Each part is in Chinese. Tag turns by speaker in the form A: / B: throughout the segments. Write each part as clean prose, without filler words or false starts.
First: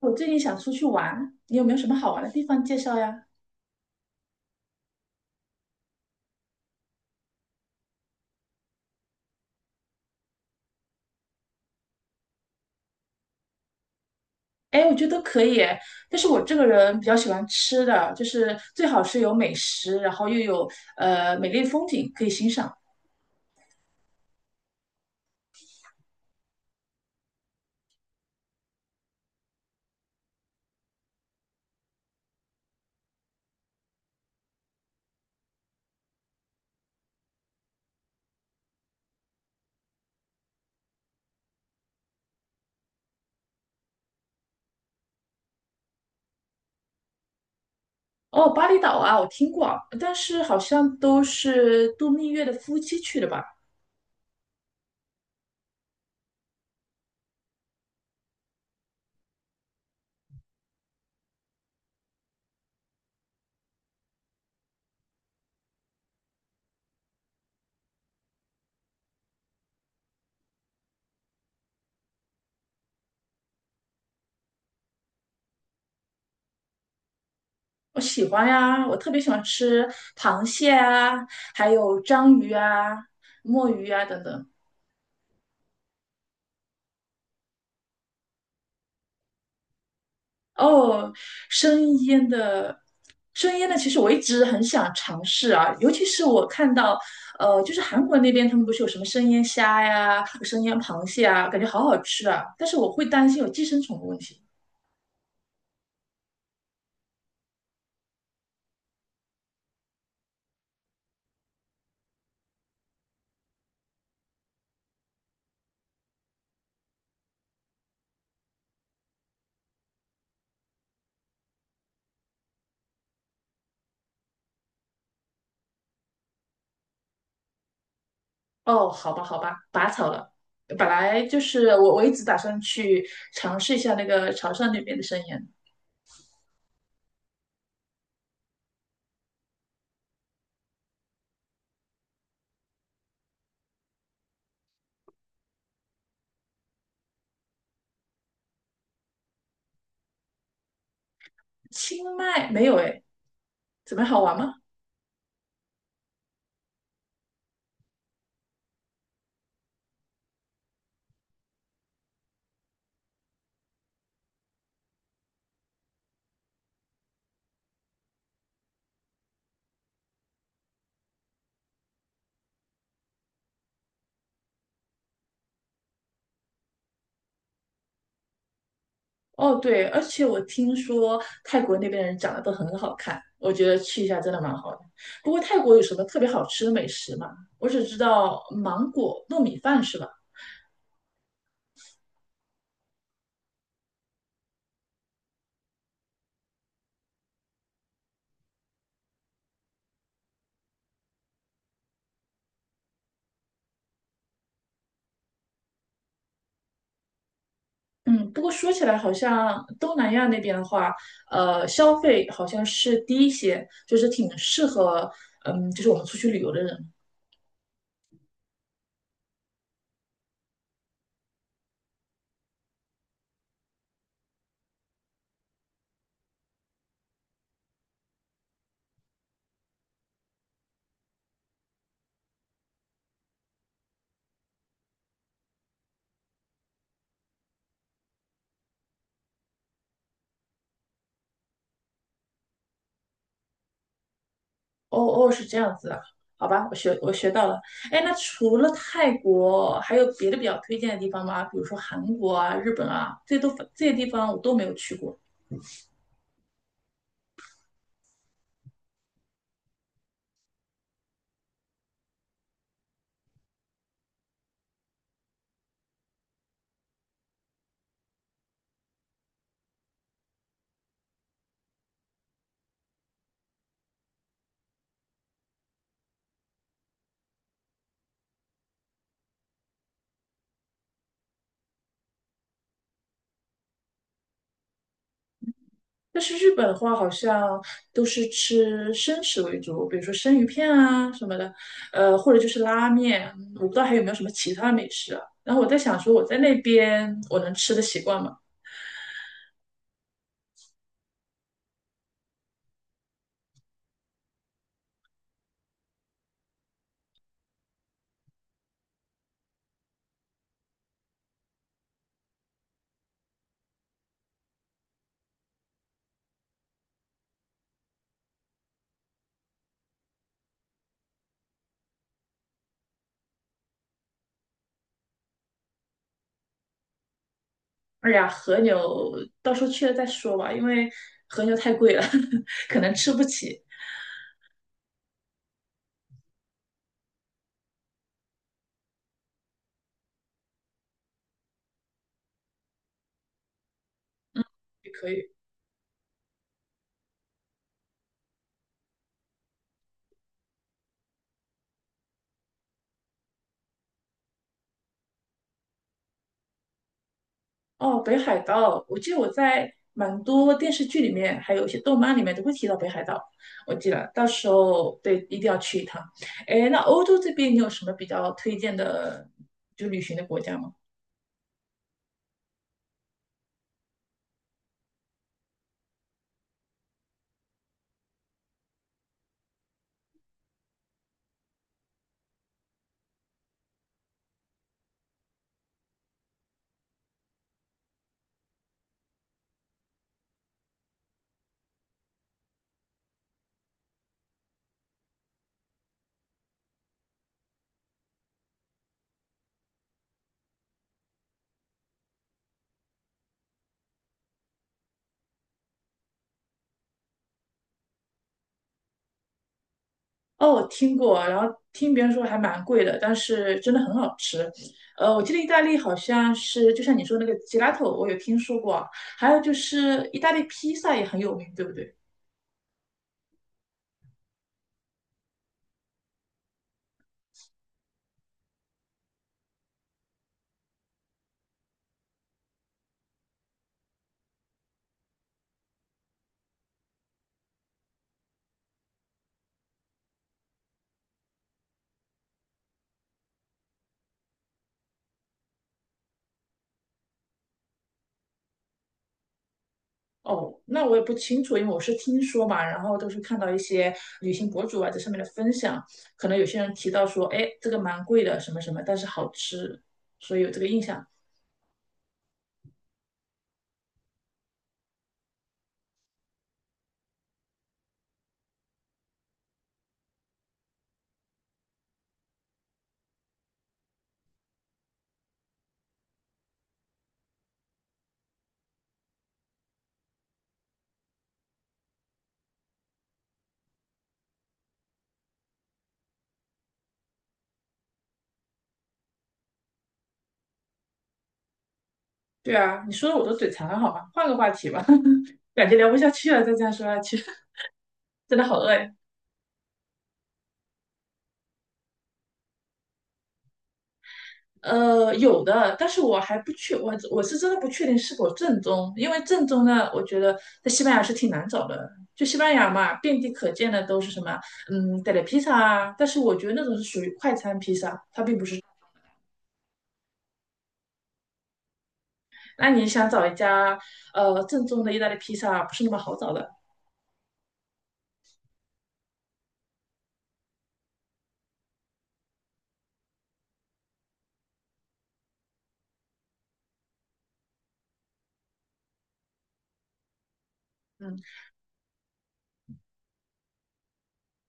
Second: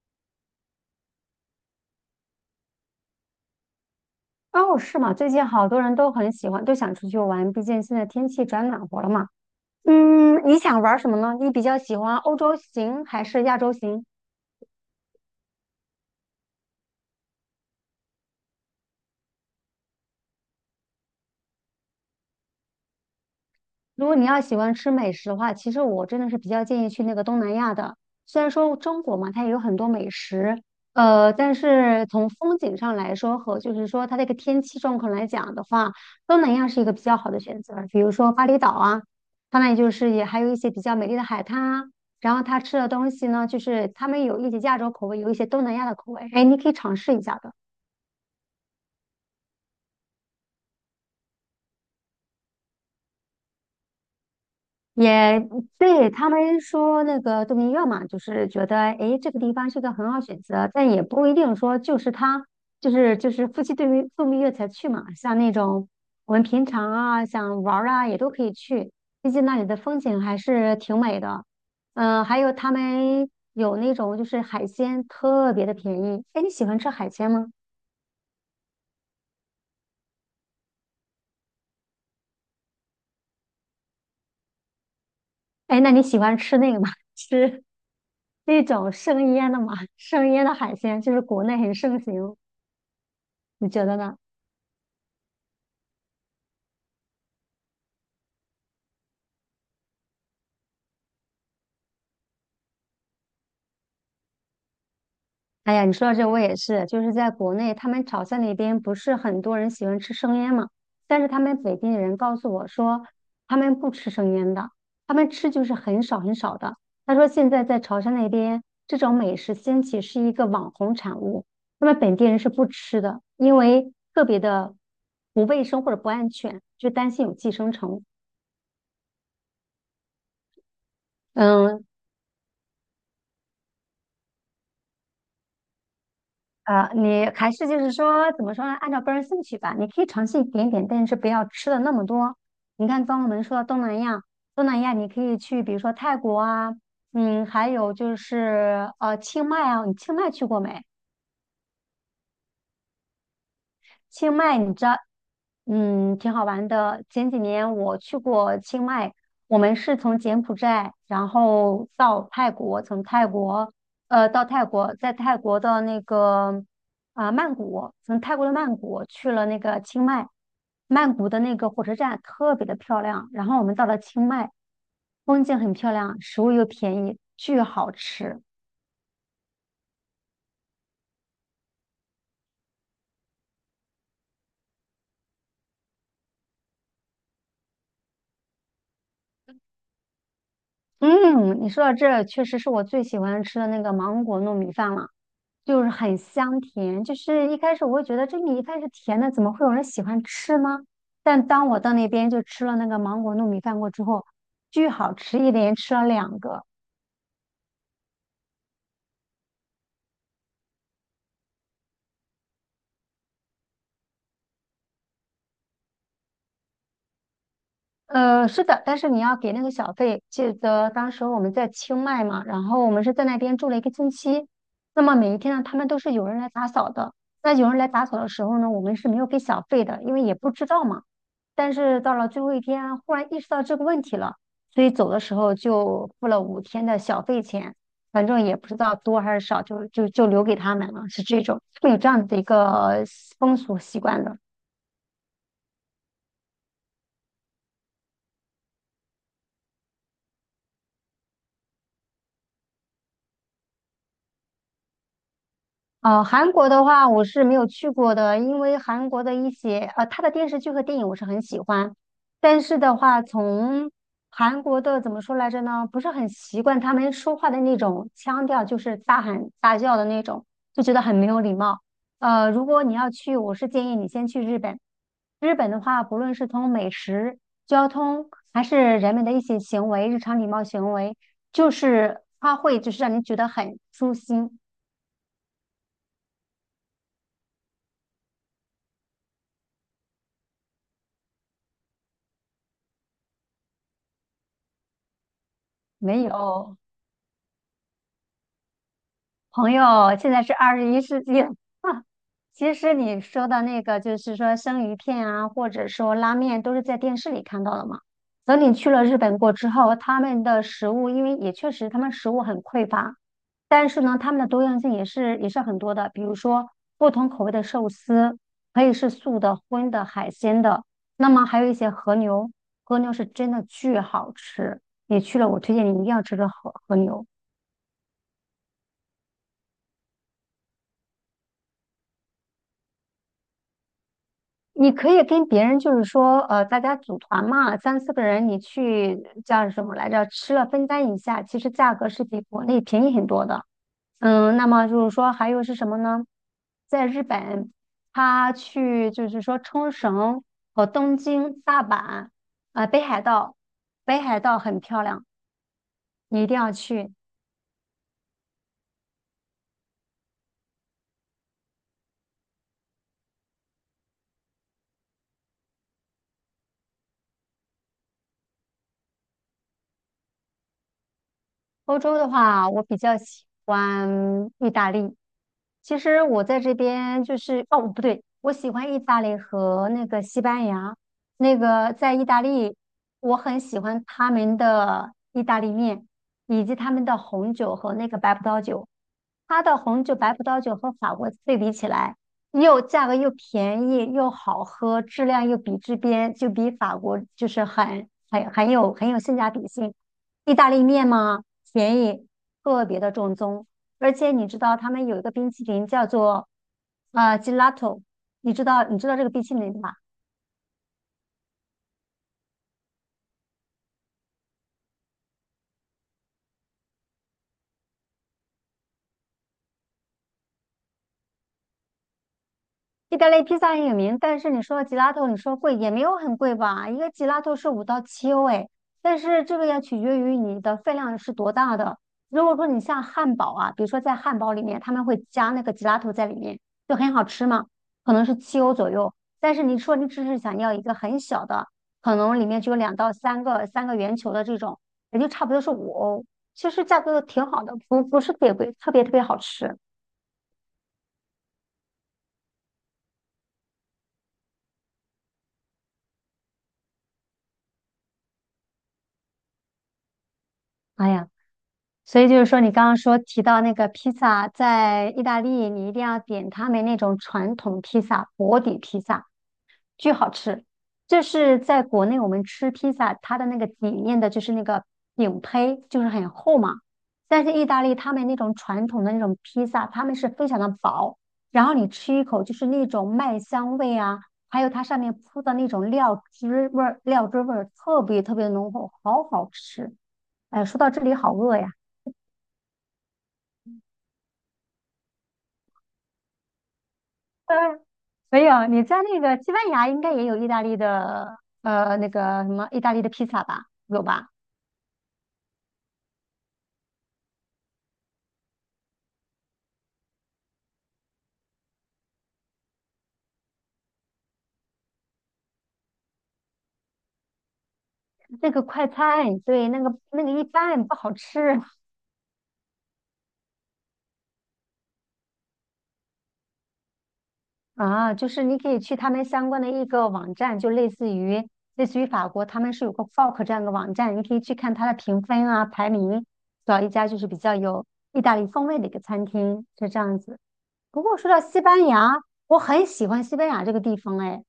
A: 我最近想出去玩，你有没有什么好玩的地方介绍呀？
B: 哦，是吗？最近好多人都很喜欢，都想出去玩，毕竟现在天气转暖和了嘛。嗯，你想玩什么呢？你比较喜欢欧洲行还是亚洲行？
A: 哎，我觉得都可以诶，但是我这个人比较喜欢吃的，就是最好是有美食，然后又有美丽的风景可以欣赏。
B: 如果你要喜欢吃美食的话，其实我真的是比较建议去那个东南亚的。虽然说中国嘛，它也有很多美食，但是从风景上来说和就是说它这个天气状况来讲的话，东南亚是一个比较好的选择。比如说巴厘岛啊，它那里就是也还有一些比较美丽的海滩啊。然后它吃的东西呢，就是他们有一些亚洲口味，有一些东南亚的口味，哎，你可以尝试一下的。
A: 哦，巴厘岛啊，我听过，但是好像都是度蜜月的夫妻去的吧？
B: 也对他们说那个度蜜月嘛，就是觉得诶这个地方是个很好选择，但也不一定说就是他就是夫妻度蜜月才去嘛。像那种我们平常啊想玩儿啊也都可以去，毕竟那里的风景还是挺美的。还有他们有那种就是海鲜特别的便宜。诶，你喜欢吃海鲜吗？
A: 我喜欢呀，我特别喜欢吃螃蟹啊，还有章鱼啊、墨鱼啊等等。
B: 诶，那你喜欢吃那个吗？吃那种生腌的吗？生腌的海鲜就
A: 哦，
B: 是国内很
A: 生
B: 盛
A: 腌
B: 行，
A: 的，生腌
B: 你
A: 的，
B: 觉
A: 其
B: 得
A: 实我
B: 呢？
A: 一直很想尝试啊，尤其是我看到，就是韩国那边他们不是有什么生腌虾呀、生腌螃蟹啊，感觉好好吃啊，但是我会担心有寄生虫的问题。
B: 哎呀，你说到这，我也是，就是在国内，他们潮汕那边不是很多人喜欢吃生腌嘛，但是他们本地人告诉我说，他们不吃生腌的，他们吃就是很少很少的。他说现在在潮汕那边，这种美食兴起是一个网红产物，他们本地人是不吃的，因为特别的不卫生或者不安全，就担心有寄生虫。
A: 哦，好吧，好吧，拔草了。本来就是
B: 嗯，
A: 我一直打算去尝试一下那个潮汕那边的生腌。
B: 你还是就是说，怎么说呢？按照个人兴趣吧，你可以尝试一点点，但是不要吃的那么多。你看，刚刚我们说到东南亚，东南亚你可以去，比如说泰国啊，还有就是清迈啊，你清迈去过没？
A: 清迈没有诶，怎么样好
B: 清
A: 玩吗？
B: 迈，你知道，挺好玩的。前几年我去过清迈，我们是从柬埔寨，然后到泰国，从泰国，到泰国，在泰国的那个啊、曼谷，从泰国的曼谷去了那个清迈，曼谷的那个火车站特别的漂亮。然后我们到了清迈，风景很漂亮，食物又便宜，巨好吃。
A: 哦，对，而且我听说泰国那边的人长得都很好看，我觉得去一下真的蛮好的。不过泰国有什么特别好吃的美食吗？我只知道芒果糯米饭是吧？
B: 嗯，你说到这，确实是我最喜欢吃的那个芒果糯米饭了，就是很香甜。就是一开始我会觉得这米饭是甜的，怎么会有人喜欢吃呢？但当我到那边就吃了那个芒果糯米饭过之后，巨好吃，一连吃了两个。
A: 嗯，不过说起来好像东南亚那边的话，消费好像是低一些，就是挺适合，嗯，就是我们出去旅游的人。
B: 是的，但是你要给那个小费。记得当时我们在清迈嘛，然后我们是在那边住了一个星期。那么每一天呢，他们都是有人来打扫的。那有人来打扫的时候呢，我们是没有给小费的，因为也不知道嘛。但是到了最后一天，忽然意识到这个问题了，所以走的时候就付了5天的小费钱，反正也不知道多还是少，就留给他们了，是这种，会有这样的一个风俗习惯的。
A: 哦哦，是这样子的，好吧，我学我学到了。哎，那除了泰国，还有别的比较推荐的地方吗？比如说韩国啊、日本啊，这都这些地方我都没有去过。
B: 韩国的话我是没有去过的，因为韩国的一些他的电视剧和电影我是很喜欢，但是的话，从韩国的怎么说来着呢？不是很习惯他们说话的那种腔调，就是大喊大叫的那种，就觉得很没有礼貌。如果你要去，我是建议你先去日本。日本的话，不论是从美食、交通，还是人们的一些行为、日常礼貌行为，就是它会就是让你觉得很舒心，
A: 但是日本的话，好像都是吃生食为主，比如说生鱼片啊什么的，或者就是拉面。嗯，我不知道还有没有什么其他的美食啊。然后我在想说，
B: 没
A: 我在那
B: 有。
A: 边我能吃得习惯吗？
B: 朋友，现在是21世纪了。其实你说的那个，就是说生鱼片啊，或者说拉面，都是在电视里看到的嘛。等你去了日本过之后，他们的食物，因为也确实他们食物很匮乏，但是呢，他们的多样性也是很多的。比如说不同口味的寿司，可以是素的、荤的、海鲜的，那么还有一些和牛，和牛是真的巨好吃。你去了，我推荐你一定要吃个和牛。
A: 哎呀，和牛到时候去了再说吧，因为和牛太贵了，可能吃不起。
B: 你可以跟别人就是说，大家组团嘛，三四个人，你去叫什么来着？吃了分担一下，其实价格是比国内便宜很多的。嗯，那么
A: 也
B: 就
A: 可
B: 是
A: 以。
B: 说还有是什么呢？在日本，他去就是说冲绳和东京、大阪，啊、北海道，北海道很漂亮，你一定要去。
A: 哦，北海道，我记得我在蛮多电视剧里面，还有一些动漫里面都会提到北海道。我记得到时候对，一定要去一趟。哎，那欧洲这边你有什么比较推荐的，就旅行的国家吗？
B: 欧洲的话，我比较喜欢意大利。其实我在这边就是，哦，不对，我喜欢意大利和那个西班牙。那个在意大利，我很喜欢他们的意大利面，以及他们的红酒和那个白葡萄酒。它的红酒、白葡萄酒和法国对比起来，又价格又便宜又好喝，质量又比这边就比法国就是很有性价比性。意大利面嘛，便宜，特别的正宗。而且你知道他们有一个冰淇淋叫做gelato，你知道这个冰淇淋吧？
A: 哦，我听过，然后听别人说还蛮贵的，但是真的很好吃。我记得意大利好像是，就像你说那个吉拉头，我有听说过啊，还有就是意大利披萨也很有名，对不对？
B: 意大利披萨很有名，但是你说吉拉头，你说贵也没有很贵吧？一个吉拉头是5到7欧哎，但是这个要取决于你的分量是多大的。如果说你像汉堡啊，比如说在汉堡里面他们会加那个吉拉头在里面，就很好吃嘛，可能是七欧左右。但是你说你只是想要一个很小的，可能里面只有两到三个圆球的这种，也就差不多是5欧。其实价格挺好的，不是特别贵，特别特别好吃。
A: 哦，那我也不清楚，因为我是听说嘛，然后都是看到一些旅行博主啊在上面的分享，可能有些人提到说，哎，这个蛮贵的，什么什么，但是好吃，所以有这个印象。
B: 哎呀。所以就是说，你刚刚提到那个披萨，在意大利你一定要点他们那种传统披萨，薄底披萨，巨好吃。这是在国内我们吃披萨，它的那个底面的就是那个饼胚，就是很厚嘛。但是意大利他们那种传统的那种披萨，他们是非常的薄，然后你吃一口就是那种麦香味啊，还有它上面铺的那种料汁味儿，料汁味儿特别特别浓厚，好好吃。哎，说到这里好饿呀。
A: 对啊，你说的我都嘴馋了，好吧，换个话题吧，感觉聊不下去了，再这样说下去，
B: 嗯，
A: 真的
B: 没
A: 好
B: 有，
A: 饿
B: 你
A: 呀。
B: 在那个西班牙应该也有意大利的，那个什么意大利的披萨吧？有吧？
A: 有的，但是我是真的不确定是否正宗，因为正宗呢，我觉得在西班牙是挺难找的。就西班牙嘛，遍地可见的都是什么，嗯，带点披萨啊，但是我觉得那种是属于快餐披萨。
B: 那个快餐，对，那个一般不好吃
A: 那你想找一家正宗的意大利披萨，不是那么好找的。
B: 啊。就是你可以去他们相关的一个网站，就类似于法国，他们是有个 Fork 这样的网站，你可以去看它的评分啊、排名，找一家就是比较有意大利风味的一个餐厅，是这样子。不过
A: 嗯，
B: 说到西班牙，我很喜欢西班牙这个地方，哎，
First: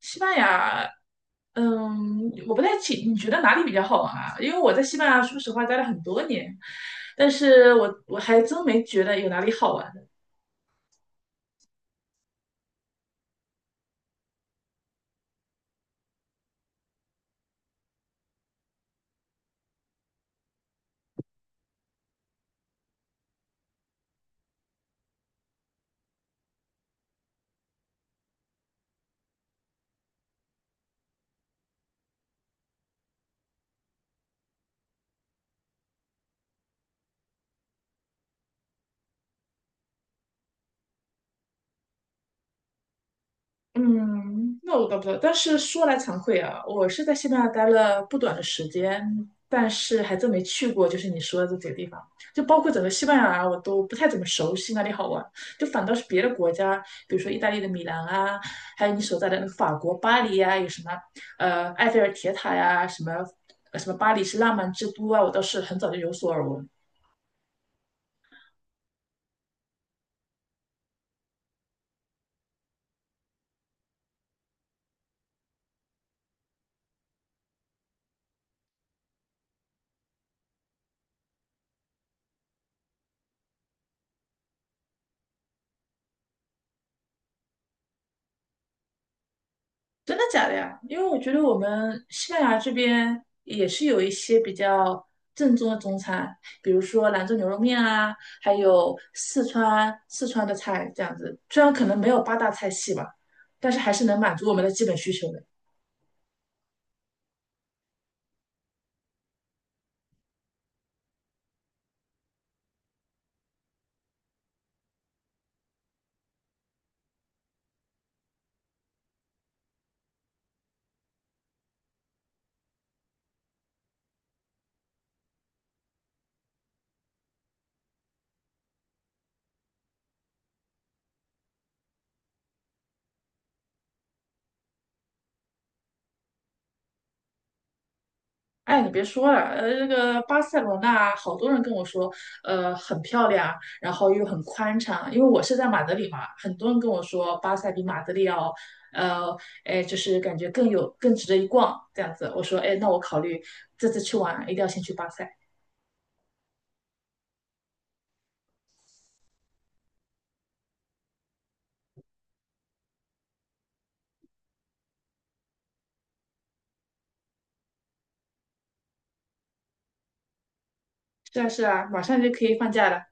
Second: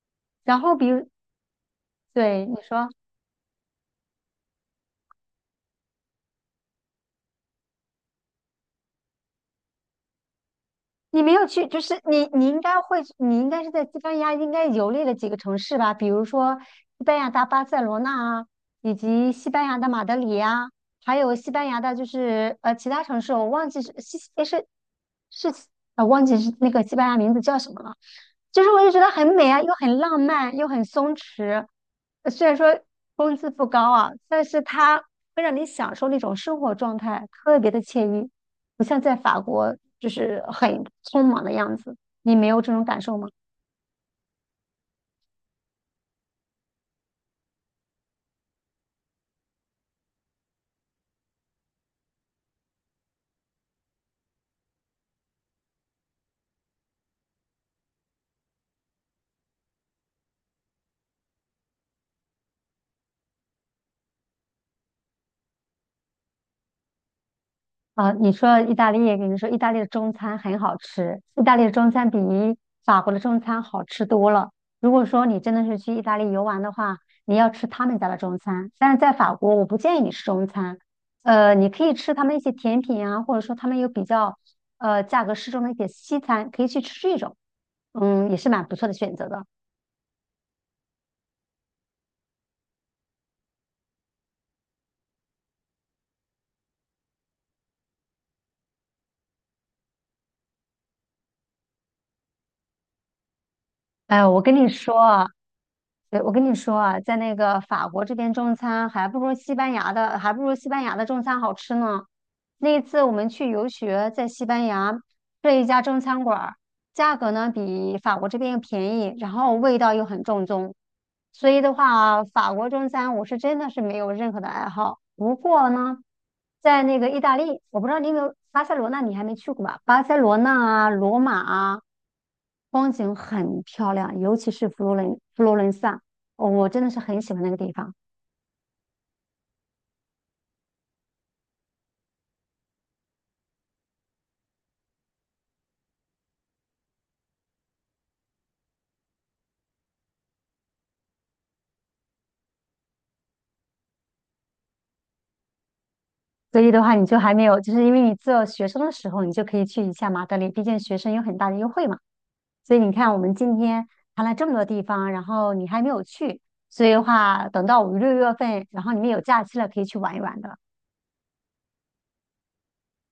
A: 西班
B: 然后比
A: 牙，
B: 如，
A: 嗯，
B: 对，
A: 我
B: 你
A: 不太
B: 说。
A: 清，你觉得哪里比较好玩啊？因为我在西班牙，说实话待了很多年，但是我还真没觉得有哪里好玩。
B: 你没有去，就是你应该会，你应该是在西班牙应该游历了几个城市吧，比如说西班牙的巴塞罗那啊，以及西班牙的马德里呀、还有西班牙的就是其他城市，我是忘记是那个西班牙名字叫什么了，就是我就觉得很美啊，又很浪漫，又很松弛，虽然说工资不高啊，但是它会让你享受那种生活状态，特别的惬意。不像在法国就是很匆忙的样子。你没有这种感受吗？
A: 嗯，那我倒不知道。但是说来惭愧啊，我是在西班牙待了不短的时间，但是还真没去过，就是你说的这几个地方，就包括整个西班牙啊，我都不太怎么熟悉哪里好玩。就反倒是别的国家，比如说意大利的米兰啊，还有你所在的那个法国巴黎呀、有什么埃菲尔铁塔呀、什么巴黎是浪漫之都啊，我倒是很早就有所耳闻。
B: 啊，你说意大利，跟你说意大利的中餐很好吃，意大利的中餐比法国的中餐好吃多了。如果说你真的是去意大利游玩的话，你要吃他们家的中餐，但是在法国我不建议你吃中餐，你可以吃他们一些甜品啊，或者说他们有比较价格适中的一些西餐，可以去吃这种，也是蛮不错的选择的。
A: 真的假的呀？因为我觉得我们西班牙这边也是有一些比较正宗的中餐，比如说兰州牛肉面啊，还有四川的菜这样子。虽然可能没有八大菜系吧，但是还是能
B: 哎，
A: 满
B: 我
A: 足我
B: 跟
A: 们
B: 你
A: 的基本
B: 说
A: 需
B: 啊。
A: 求的。
B: 对，我跟你说啊，在那个法国这边中餐还不如西班牙的中餐好吃呢。那一次我们去游学，在西班牙这一家中餐馆儿，价格呢比法国这边又便宜，然后味道又很正宗。所以的话啊，法国中餐我是真的是没有任何的爱好。不过呢，在那个意大利，我不知道你有没有巴塞罗那，你还没去过吧？巴塞罗那啊，罗马啊，风景很漂亮，尤其是佛罗伦萨，哦我真的是很喜欢那个地方。
A: 哎，你别说了，那个巴塞罗那好多人跟我说，很漂亮，然后又很宽敞，因为我是在马德里嘛，很多人跟我说巴塞比马德里要，呃，哎，就是感觉更有更值得一逛这样子。我说，哎，那我考虑这次去玩一定要先去巴塞。
B: 所以的话，你就还没有，就是因为你做学生的时候，你就可以去一下马德里，毕竟学生有很大的优惠嘛。所以你看，我们今天谈了这么多地方，然后你还没有去，所以的话，等到五六月份，然后你们有假期了，可以去玩一玩的。
A: 是啊，是啊，马上就可以放假了。